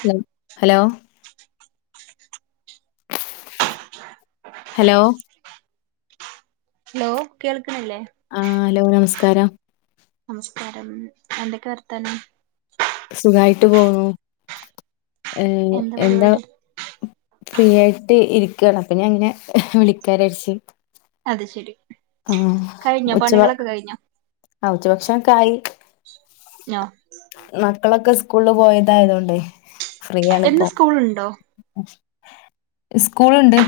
Hello hello hello hello കേൾക്കണില്ലേ ആ hello നമസ്കാരം നമസ്കാരം എന്തൊക്കെ വർത്താനം സുഖായിട്ട് പോണു ഏന് എന്താ ഫ്രീ ആയിട്ട് ഇരിക്കു ആണ് അപ്പ ഞാൻ ഇങ്ങനെ വിളിക്കാരരിച്ചു അത് ശരി ആ കഴിഞ്ഞോ ഉച്ച വ പണികളൊക്കെ കഴിഞ്ഞോ ആ ഉച്ചഭക്ഷൻ ക്കായി നോ മക്കളൊക്കെ സ്കൂളില് പോയതായതോണ്ട് ഫ്രീ എന്ന് ആണിപ്പൊ സ്കൂളുണ്ടോ സ്കൂളുണ്ട്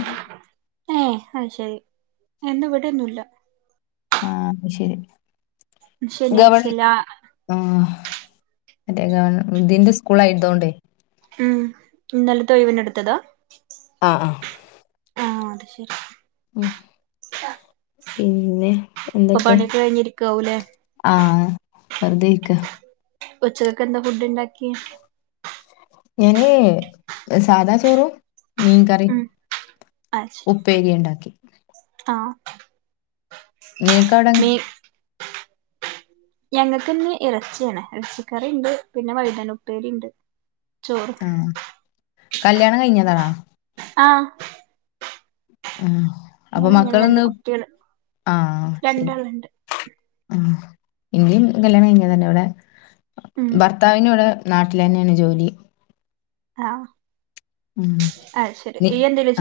ഏ അത് ശരി എന്ന വിടേന്നു ഇല്ല ആഹ് ശരി ഗവൺ ശനിയാഴ്ചല്ല ആഹ് മറ്റേ ഗവൺ ഇതിന്റെ സ്കൂളായതോണ്ടെ ഉം നല്ല തൊഴ്‌വനെടുത്തതാ ആഹ് ആഹ് ആഹ് അത് ശരി മ് പിന്നെ ഇപ്പൊ എന്തൊക്കെ പണിയൊക്കെ കഴിഞ്ഞിരിക്കാവൂല്ലേ ആഹ് വെറുതെ ഇര്ക്ക ഒച്ചതൊക്കെ എന്താ ഫുഡ് ഇണ്ടാക്കി ഞാനേ സാധാ ചോറും മീൻ കറീം ഉം ഉപ്പേരി ഒണ്ടാക്കി ആഹ് നീക്കവടങ്ങ് ഞങ്ങക്ക്ന്ന് എറച്ചിയാണ് ഇറച്ചിക്കറി ഇണ്ട് പിന്നെ വഴുതന ഉപ്പേരി ഉണ്ട് ചോറ് ആ കല്യാണം കഴിഞ്ഞതാണാ ആഹ് ആഹ് അപ്പൊ രണ്ട് മക്കളൊന്ന് കുട്ടികള് ആഹ ശരി രണ്ടാളുണ്ട് ആ ഇങ്കും കല്യാണം കഴിഞ്ഞ തന്നെ ഇവിടെ ഉം ഭർത്താവിന ഇവിടെ നാട്ടിൽ തന്നെയാണ് ജോലി ആഹ ഉ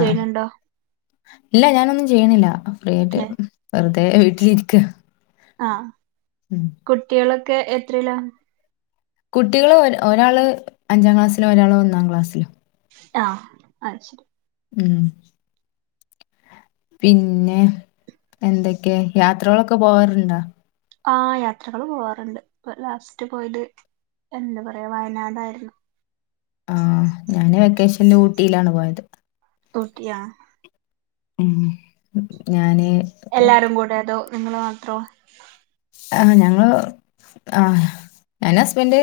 ആ ചെയ്യണുണ്ടോ ഇല്ല ഞാനൊന്നും ചെയ്യണില്ല ഫ്രീ ആയിട്ട് ഏ വെറുതെ വീട്ടിലിരിക്ക ആഹ ഉം കുട്ടികളൊക്കെ എത്രല്ല കുട്ടികള് ഒ ഒരാള് അഞ്ചാം ക്ലാസ്സിലോ ഒരാള് ഒന്നാം ക്ലാസ്സിലോ ആഹ അത് ശരി ഉം പിന്നെ എന്തൊക്കെയ യാത്രകളൊക്കെ പോവാറുണ്ടോ ആ യാത്രകള് പോവാറുണ്ട് ഇപ്പ ലാസ്റ്റ് പോയത് എന്താ പറയാ വയനാട്ായിരുന്നു ആഹ ഞാന് വെക്കേഷനിൽ ഊട്ടിയിലാണ് പോയത് ട്ടിയ ഉ ഞാന് എല്ലാരും കൂടെ അതോ നിങ്ങള് മാത്രോ ആ ഞങ്ങള് ആ ഞാന് ഹസ്ബൻഡ്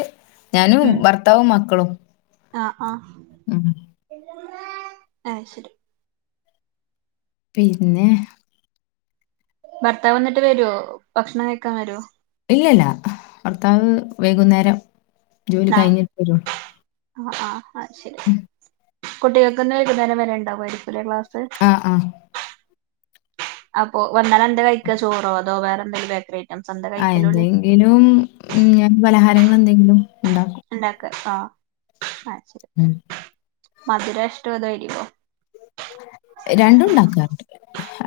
ഞാനും ഉം ഭർത്താവും മ ക്കളും ആ മ് ആ ശരി പിന്നെ ഭർത്താവ് വന്നിട്ട് വരുവോ ഭക്ഷണം കഴിക്കാ വരോ ഇല്ലല്ലാ ഭർത്താവ് വൈകുന്നേരം ജോലി കഴിഞ്ഞിട്ട് വരു ആ ആ ആ ശരി കുട്ടികൾക്ക്ന്ന് വൈകുന്നേരം വരെ ഉണ്ടാകുംമായിരിക്കു ല്ലേ ക്ലാസ് ആ ആ അപ്പൊ വന്നാല എന്താ കഴിക്ക ചോറോ അതോ വേറെ എന്തേലും ബേക്കറി ഐറ്റംസ് എന്താ ആ കഴിക്കല് ഓല് എന്തെങ്കിലും ഉ ഞാൻ പലഹാരങ്ങ എന്തെങ്കിലും ഇ ണ്ടാക്കും. ആഹ ആ ശരി മധുരാഷ്ട അതോ എരിവോ രണ്ടും ഉണ്ടാക്കാറുണ്ട്.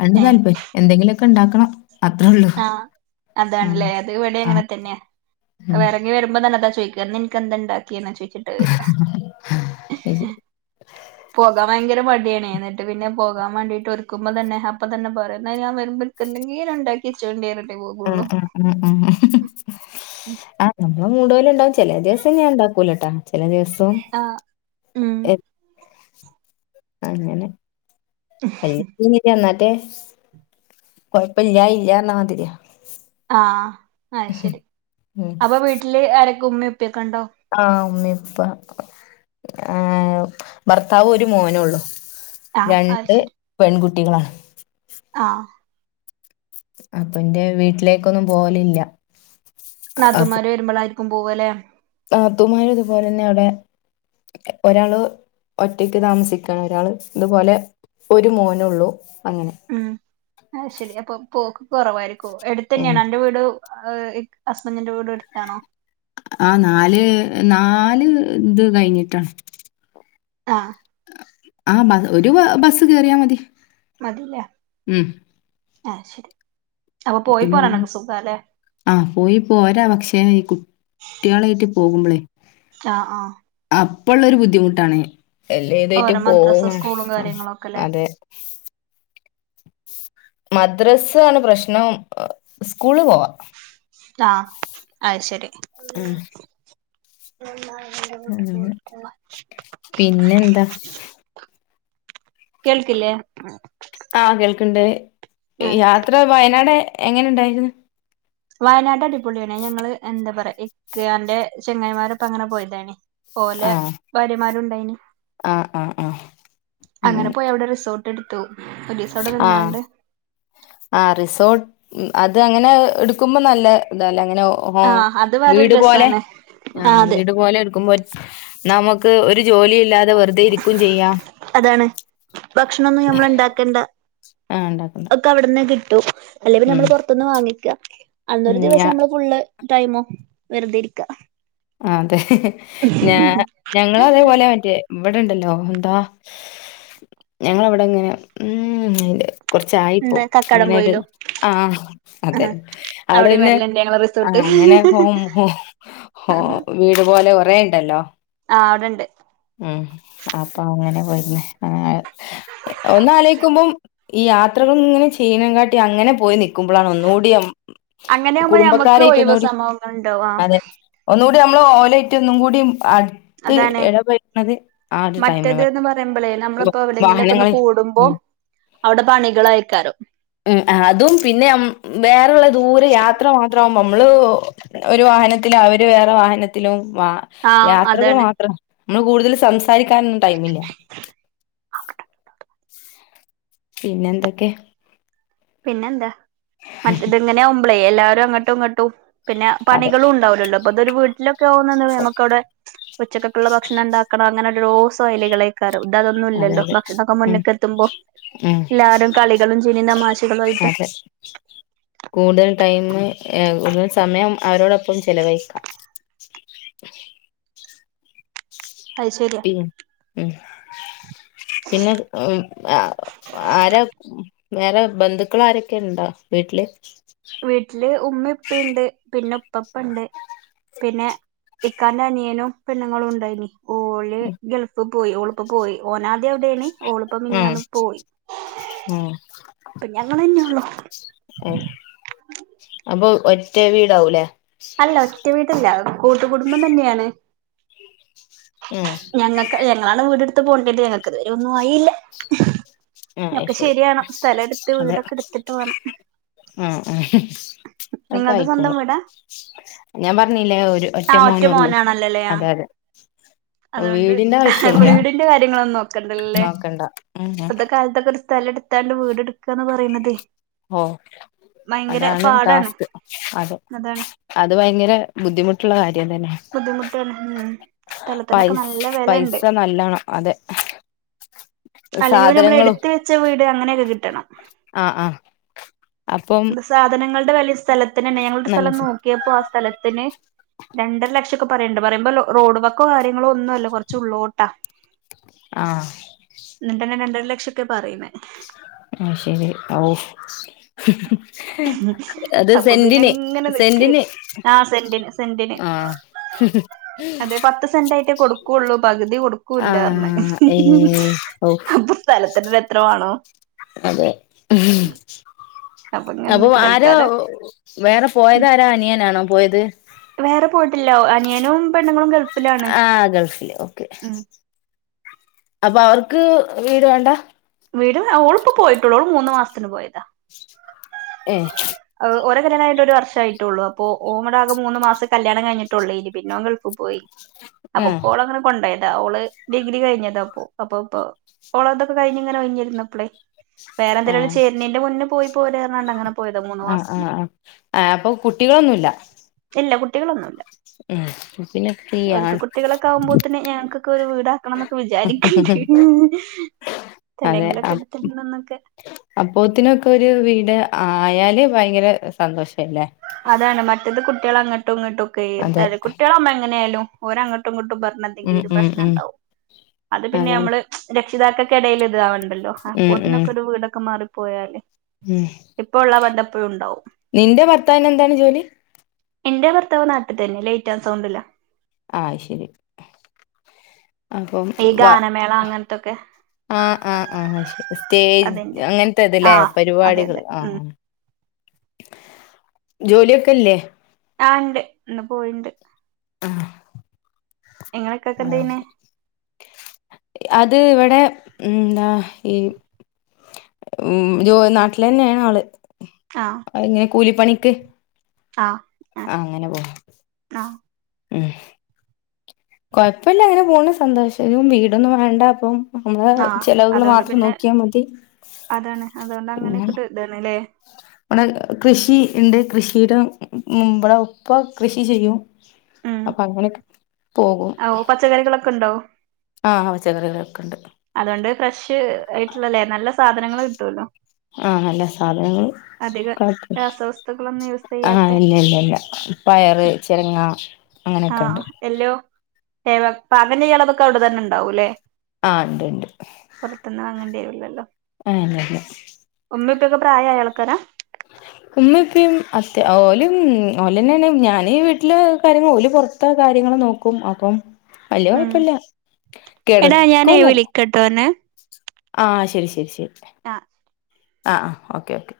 രണ്ടും താല്പര്യ എന്തെങ്കിലുമൊക്കെ ഇ ണ്ടാക്കണം. ആഹ അതാണല്ലേ അത് ഇവിടെ ആ അങ്ങനെ തന്നെയാ ഉം ഇറങ്ങി വരുമ്പോ തന്നെ അതാ ന്നി ൻക് എന്താ ഇണ്ടാക്കിയ ന്നാ ചോയ്ക്ക ശരി. പോകാൻ ഭയങ്കര മടിയാ ന്നട്ട് പിന്നെ പോകാൻ വേണ്ടീട്ട് ഒരുക്കുമ്പോ തന്നെ അപ്പൊ തന്നെ പറിം ന്നാ ഞാൻ വരുമ്പ ങ്കെതെങ്കിലും ഇണ്ടാക്കി യച്ചോണ്ടി റിം ഉം ഉം ഉം ഉം ആ ഞ മൂടു പോല ണ്ടാവും. ചെല ദിവസം ഞാൻ ഇണ്ടാക്കൂലട്ടാ. ചെല ദിവസം ആഹ് ഉം അങ്ങനെ കൊയ്പ്പല്യഇല്യ ർ ഞ്ഞ മാതിരി ആഹ ആ ശരി അപ്പൊ വീട്ടില് ആരക്കെ ഉമ്മിം ആ ഉമ്മിപ്പ ഏ ഭർത്താവ് ഒരു മോന ഉള്ളു ആഹ് അത് രണ്ട് ശരി പെൺകുട്ടികളാണ്. ആഹ് അപ്പൊന്റെ വീട്ടിലേക്കൊന്നും പോലില്ല നാത്തുമ്മാര് വരുമ്പോള ആയിരിക്കും പോവല്ലേ നാത്തൂമാര് ഇതുപോലെ തന്നെ അവിടെ ഒരാള് ഒറ്റക്ക് താമസിക്കാണ് ഒരാള് ഇതുപോലെ ഒരു മോനുള്ളൂ ഉം ആ ശരി അപ്പൊ പോക്ക് കൊ റവായിരിക്കോ ഉം എടുത്തന്നെയാണോ അന്റെ വീട് ഹസ്ബന്റിന്റെ വീടും എട്ത്താണോ ആ നാല് നാല് ഇത് കഴിഞ്ഞിട്ടാ ആ ആ ഒരു ബസ് കേറിയാ മതി. മതില്ലേ ഉം ആഹ ശരി അപ്പൊ പോയി പിന്നെ ഉമ്മീം പോരാനക്കെ സുഖാല്ലെ. ആഹ് പോയിപ്പോരാ പക്ഷേ ഈ കുട്ട്യാളായിട്ട് പോകുമ്പോളേ അ ആ ഇപ്പോ ഉള്ള ഒരു ബുദ്ധിമുട്ടാണ്. എല്ലാ ഇതായിട്ടും ഓരോ പോവും മദ്രസ സ്കൂളും വാണം കാര്യങ്ങളൊക്കെല്ലേ അതെ മദ്രസ് ആണ് പ്രശ്നം സ്കൂള് പോവാ ആഅ ശരി അ പിന്നെ ന്താ കേൾക്കില്ലേ ആഹ കേൾക്കണ്ട് ആഹ് യാത്ര വയനാടെ എങ്ങനെ ണ്ടായിരുന്നു വയനാട് അടിപൊളിയണേ ഞങ്ങള് എന്താ പറയാ ഇക്കാന്റെ ചെങ്ങായിമാരൊപ്പ അങ്ങനെ പോയതണ ഓലെ ഭാര്യമാരുണ്ടായിന് ആഹ ആഹ ആഹ ഉം ടുത്തു ഒരീസ അവ്ടെ നിന്നാണ്ട് ആഹ റിസോർട്ട് അത് അങ്ങനെ എടുക്കുമ്പോ നല്ല തല്ലേ അങ്ങനെ ആഹ് അത് വേറൊരു വീട് പോലെ രസാണ് ആ ആഹ് അതെ വീട് പോലെ എടുക്കുമ്പോ നമുക്ക് ഒരു ജോലില്ലാതെ വെറുതെ ഇരിക്കും ചെയ്യാം അതാണ് ഭക്ഷണൊന്നും ഞമ്മള് ഇണ്ടാക്കണ്ട ആഹ ഉണ്ടാക്കണ്ട കിട്ടോ അല്ലെ ഉം നമ്മൾ പുറത്തൊന്ന് വാങ്ങിക്ക അന്നൊരു ഉം ഞാ ദിവസം നമ്മള് ഫുള്ള് ടൈമോ വെറുതെരിക്ക ആ അതെ ഞ ഞങ്ങള അതേപോലെ മറ്റേ എവിടെണ്ടല്ലോ എന്താ ഞങ്ങളവിടെങ്ങനെ ഉല് കുറച്ചായിപ്പോ എന്താ കക്കാടം അങ്ങനെരു പോയിലോ ആഹ ആ അതെ അവിടെ അവിടെയും തന്നെ വരലുണ്ട് ഞങ്ങളെ ആഹ റിസോർട്ട് അങ്ങനെ വീട് പോോലെ കൊറെേ ഉണ്ടല്ലോ ആ അവിടെണ്ട് ആഹ അപ്പൊ അങ്ങനെ പോുന്ന ഒന്ന ആലചക്കുമ്പോം ഈ യാത്രകൾ ഇങ്ങനെ ചെയ്യ ചീനകാട്ടി അങ്ങനെ പോയി നൽക്കുമ്പോഴാണ് ഒന്നുകൂടിയ അങ്ങനെയാകുമ്പോ ഞമ്മക്ക് കുടുംബക്കാരായിട്ട ഒഴിവ് ഒന്നുകൂടി സംഭവങ്ങൾ ഉണ്ടാവും ആ അതെ ഒന്ന നമ്മ ഓലറ്റ ഒന്നും കൂടി അടു അതാണ് മറ്റേത് പറയുമ്പളേ നമ്മളിപ്പോ എവിടെയെങ്കിലൊക്കെ ഒന്ന് വാഹനങ്ങളിൽ കൂടുമ്പോ ഉം അവിടെ പണികൾ അയക്കാരോ ഉ അതും പിന്നെ വേറെള്ള ദൂരെ യാത്ര മാത്രമാവുമ്പോ നമ്മള് ഒരു വാഹനത്തിലും അവര് വേറെ വാഹനത്തിലും വ ആ യാത്രകൾ അതാണ് മാത്രം നമ്മള് കൂടുതൽ സംസാരിക്കാനൊന്നും ടൈമില്ല പിന്നെ എന്തൊക്കെ പിന്നെന്താ മറ്റത്ങ്ങനെ ഒ്പളേ എല്ലാരും അങ്ങോട്ടും ഇങ്ങോട്ടും പിന്നെ അതെ പണികളും ഉണ്ടാവല്ലോ അപ്പൊ അതൊരു വീട്ടിലൊക്കെ ആകുന്ന നമുക്ക അവിടെ ഉച്ചക്കുള്ള ഭക്ഷണം ഉണ്ടാക്കണം അങ്ങനെ രോസോ അലികളൊക്കെ ഇ അതൊന്നും അതെ ഇല്ലല്ലോ അതെ ഭക്ഷണൊക്കെ ഉം മുന്നക്ക എത്തുമ്പോ ഉം എല്ലാരും കളികളും ചിരിയും തമാശ അതെ കൂതൽ ടൈമ ഒ സമയം അവരോടൊപ്പം ചെലവഴിക്കാം അത് ശരിയാ ഉം ഉം പിന്നെ ആരാ വേറെ ബന്ധുക്കൾ ആരൊക്കെ ഉണ്ടോ വീട്ട ൽ വീട്ടില് ഉമ്മിപ്പുണ്ട് പിന്നെ ഇപ്പപ്പുണ്ട് പിന്നെ ഇക്കാന്റെ അനിയനും പെണ്ണുങ്ങളും ഉണ്ടായിനി ഓല് ഉം ഗൾഫ് പോയി ഓളിപ്പ പോയി ഓനാദ്യ എവിടേനി ഓളിപ്പ മിനിയാന്ന് പോയി ഉം ഇപ്പൊ ഞങ്ങളന്നെയൊള്ളു ഉം അപ്പൊ ഒറ്റ വീടാവൂലേ അല്ല ഒറ്റ വീടല്ല കൂട്ടുകുടുംബം തന്നെയാണ് ഉം ഞങ്ങക്ക അ് ഞങ്ങളാണ് വീടെടുത്ത് പോണ്ടിയത് ഞങ്ങക്കിതുവരെ ഒന്നും ആയീല്ല ആ ഒക്കെ ശരി ശരിയാണം സ്ഥലെടുത്ത് വീടൊക്കെടുത്തിട്ട് വേണം ആഹ് ആഹ് നിങ്ങൾത് സ്വന്തം വീടാ ഞാമ്പറഞ്ഞില്ലേ ഒരു ഒറ്റ ആ മോനൊള്ളൂ മോനാണല്ലോല്ലേ ആ അതെയതെ അതുകൊണ്ട് വീടിന്റ കാര്യങ്ങളൊന്നോക്കണ്ടല്ലേ നോക്കണ്ട ഉം ഇപ്പത്തക്കാ ലത്തക്കൊരു ഒരു സ്ഥലെട്ത്താണ്ട് വീടെടുക്കാന്ന് പറയ്ണതേ ഓ അതാണ് പാടാണ് ടാസ്ക് അതെ അതാണ് അത് വയങ്കര ബുദ്ധിമുട്ടുള്ള കാര്യം തന്നെ ബുദ്ധിമുട്ടാണ് ഉം സ്ഥലത്തിനൊക്കെ പൈസ നല്ല വെലെണ്ട് പൈസ നല്ലണം അതെ അല്ലെങ്കി സാധനങ്ങളും പിന്നെയമ്മളെടുത്ത് വെച്ച വീട് അങ്ങനെയൊക്കെ കിട്ടണം ആഹ് ആഹ് അപ്പം എന്ത് സാധനങ്ങൾ ട വെലയും സ്ഥലത്തിനന്നെ ഞങ്ങളൊരു നല്ല സ്ഥലം സ നോക്കിയപ്പൊ ആ സ്ഥലത്തിന് രണ്ടര ലക്ഷൊക്കെ പറയണ്ട് പറയുമ്പോ ലോ റോഡ് വക്കോ കാര്യങ്ങളോ ഒന്നു അല്ല കൊറച്ച് ഉള്ളോട്ടാ ആഹ് എന്നിട്ടന്നെ രണ്ടര ലക്ഷൊക്കേ പറയ്ണേ ആഹ് ശരി ഔ അപ്പൊ പിന്നിങ്ങനെ നിക്ക്ഏണ് സെന്റിന് ആഹ് സെന്റിന് സെന്റിന് ആഹ് അതെ പത്ത് സെൻ്റായിട്ടേ കൊടുക്കുവൊള്ളൂ പകുതി കൊടുക്കൂല്ല അറഞ്ഞ് ആഹ് ഏഹ് ഓ അപ്പൊ സ്ഥലത്തിനന്നെ എത്ര വാണോ അതെ അപ്പൊ ഇങ്ങനെ അപ്പോ നിക്ക് ആരോ തൽക്കാലം വേറെ പോയതാരാ അനിയനാണോ പോയത് വേറെ പോയിട്ടില്ലാ ഓ അനിയനും പെണ്ണുങ്ങളും ഗൾഫ് ആഹ് ഗൾഫില് ഓക്കെ അപ്പൊ അവർക്ക് വീട് വേണ്ടാ വീട് ആഹ് ഓളിപ്പ പോയിട്ടൊള്ളൂ ഓള് മൂന്ന് മാസത്തിന് പോയതാ ഏഹ് ഓര കല്യാണ കഴിഞ്ഞിട്ടൊരു വർഷായിട്ടൊള്ളൂ അപ്പൊ ഓൻവടെ ആകെ മൂന്ന് മാസെ കല്യാണം കഴിഞ്ഞിട്ടൊള്ളേനി പിന്നെ ഓൻ ഗൾഫ് പോയി ആഹ് അപ്പുപ്പോളങ്ങനെ കൊണ്ടോയത് ആ ഓള് ഡിഗ്രി കഴിഞ്ഞതാപ്പോ അപ്പൊ ഇപ്പോ ഓളതൊക്ക കഴിഞ്ഞിങ്ങനെ ഒഴിഞ്ഞിരുന്നപ്പളെ വേറെ എന്തിനേലും ആഹ് ചേര്ണേന്റ മുന്നേ പോയി പോരാറഞ്ഞാണ്ടങ്ങനെ പോയത് ആഹ് ആഹ് ആഹ് ആ അപ്പൊ കുട്ടികളൊന്നുല്ല കുട്ടികളൊന്നുവില്ല ഉം പിന്നെ ഓല്ക്ക് ഫ്രീയാണ് കുട്ടികളൊക്കാവുമ്പോത്തിന് ഞങ്ങ്ക്കക്കൊരു വീടാക്കണംന്നൊക്കെ വിചാരിക്ക്ണ്ട് ഇൻ അതേ അപ് അപ്പോത്തിനൊക്കൊരു വീട് ആയാല് വയങ്കര സന്തോഷല്ലേ അതാണ് മറ്റത് കുട്ടികളങ്ങട്ടു ഇങ്ങട്ടു ഒക്കേ അതെ തല കുട്ടികളാവുമ്മെങ്ങനേയാലും ഓരങ്ങട്ടുങ്ങട്ടു ട്ടും ഉം പറഞ്ഞെന്തെങ്കീലും ഉം ഉം പ്രശ്നണ്ടാവും അത് അതാണ് പിന്നെയമ്മള് രക്ഷിതാക്കക്കെടേല് ഇത് ആവൺ ഇണ്ടല്ലോ ഉം ഉം അപ്പോത്തിനൊക്കൊരു വീടൊക്ക മാറിപ്പോയാല് ഉം ഇപ്പോ ഉള്ളാ ബന്ധെപ്പഴുണ്ടാവും ത്താവിനെന്താണ് ജോലി എന്റെ ഭർത്താവ് നാട്ടിത്തന്നെ ലൈറ്റാൻ സൗണ്ട്ല ആഹ് അയ്ശരി അപ്പം ഈ വാ ഗാനമേള അങ്ങനത്തൊക്കെ ആഹ് ആഹ് ആഹ് ശ സ് േ അതെന്റെ അങ്ങനത്തെ ഇതല്ലേ ആഹ് അതെ പരിപാടികൾ അതെ ആഹ ഉം ജോലിയൊക്കെല്ലേ ആഹ ഇണ്ട് ഇന്ന് പോയിണ്ട് ആ നിങ്ങളെക്കാക്ക ആഹ എന്ത് ചെയ്യണേ അ അത് ഇവിടെ എന്താ ഈ ഉ ജോ നാട്ടിൽ തന്നെയാണ് ആള് ആഹ കൂലിപ്പണിക്ക് ആഹ് ആഹ അങ്ങനെ പോവാ ആഹ് ഉം കൊഴപ്പമില്ല അങ്ങനെ പോകണ സന്തോഷം വീടൊന്നും വേണ്ട അപ്പം നമ്മള് ആഹ് ചെലവുകൾ അതുകൊണ്ട് മാത്രം പിന്നെ നോക്കിയാ മതി അതാണ് അതുകൊണ്ട് പിന്നെ അങ്ങനെയൊക്കെ ഒരു ഇതാണ്ല്ലേ നടെ കൃഷി ഉണ്ട് കൃഷിുടെ മുമ്പടെ ഒപ്പ കൃഷി ചെയ്യും ഉം അപ്പൊങ്ങനക്ക് പച്ചക്കറികളൊക്കെ ഉണ്ടാവ ആഹ അവച്ചകറികളൊക്കെ ഉണ്ട് അതുകൊണ്ട് ഫ്രഷ് ആയിട്ടുള്ളല്ലേ നല്ല സാധനങ്ങള്ൾ കിട്ടുവല്ലോ ആഹ നല്ല സാധനങ്ങളും അധികം കട്ട രാസവസ്തുക്കളൊന്നും യൂസ് ആഹ് ചെയ്യാത്തെ ഇല്ല ഇല്ല ഇല്ല പയറ് ചിരങ്ങ ആഹ എല്ലയോവ അങ്ങന ഇളവൊക്കെ അവിടെ തന്നെ ഉണ്ടാവൂല്ലേ ആഹ് ഇണ്ട് പുറത്തന്നും വാങ്ങേണ്ടി വരല്ലല്ലോ ആണതെ ഉമ്മിപ്പൊക്കെ പ്രായമായയാൾക്കാരാ അ ഉമ്മ ഇപ്പം അത്യാ ഓലും ഓലന്നെയാണ് ഞാൻ വീട്ടില് കാര്യങ്ങ ഓല പുൊറത്ത കാര്യങ്ങ െ നോക്കും അപ്പം അല്ലേ ഉം കൊഴപ്പില്ല എടാ ഞാനേ കിടക്കന്നല്ല വിളിക്കട്ടോ അന്നെ ആ ശരി ശരി ശരി ആ ആ ആ ഓക്കെ ഓക്കെ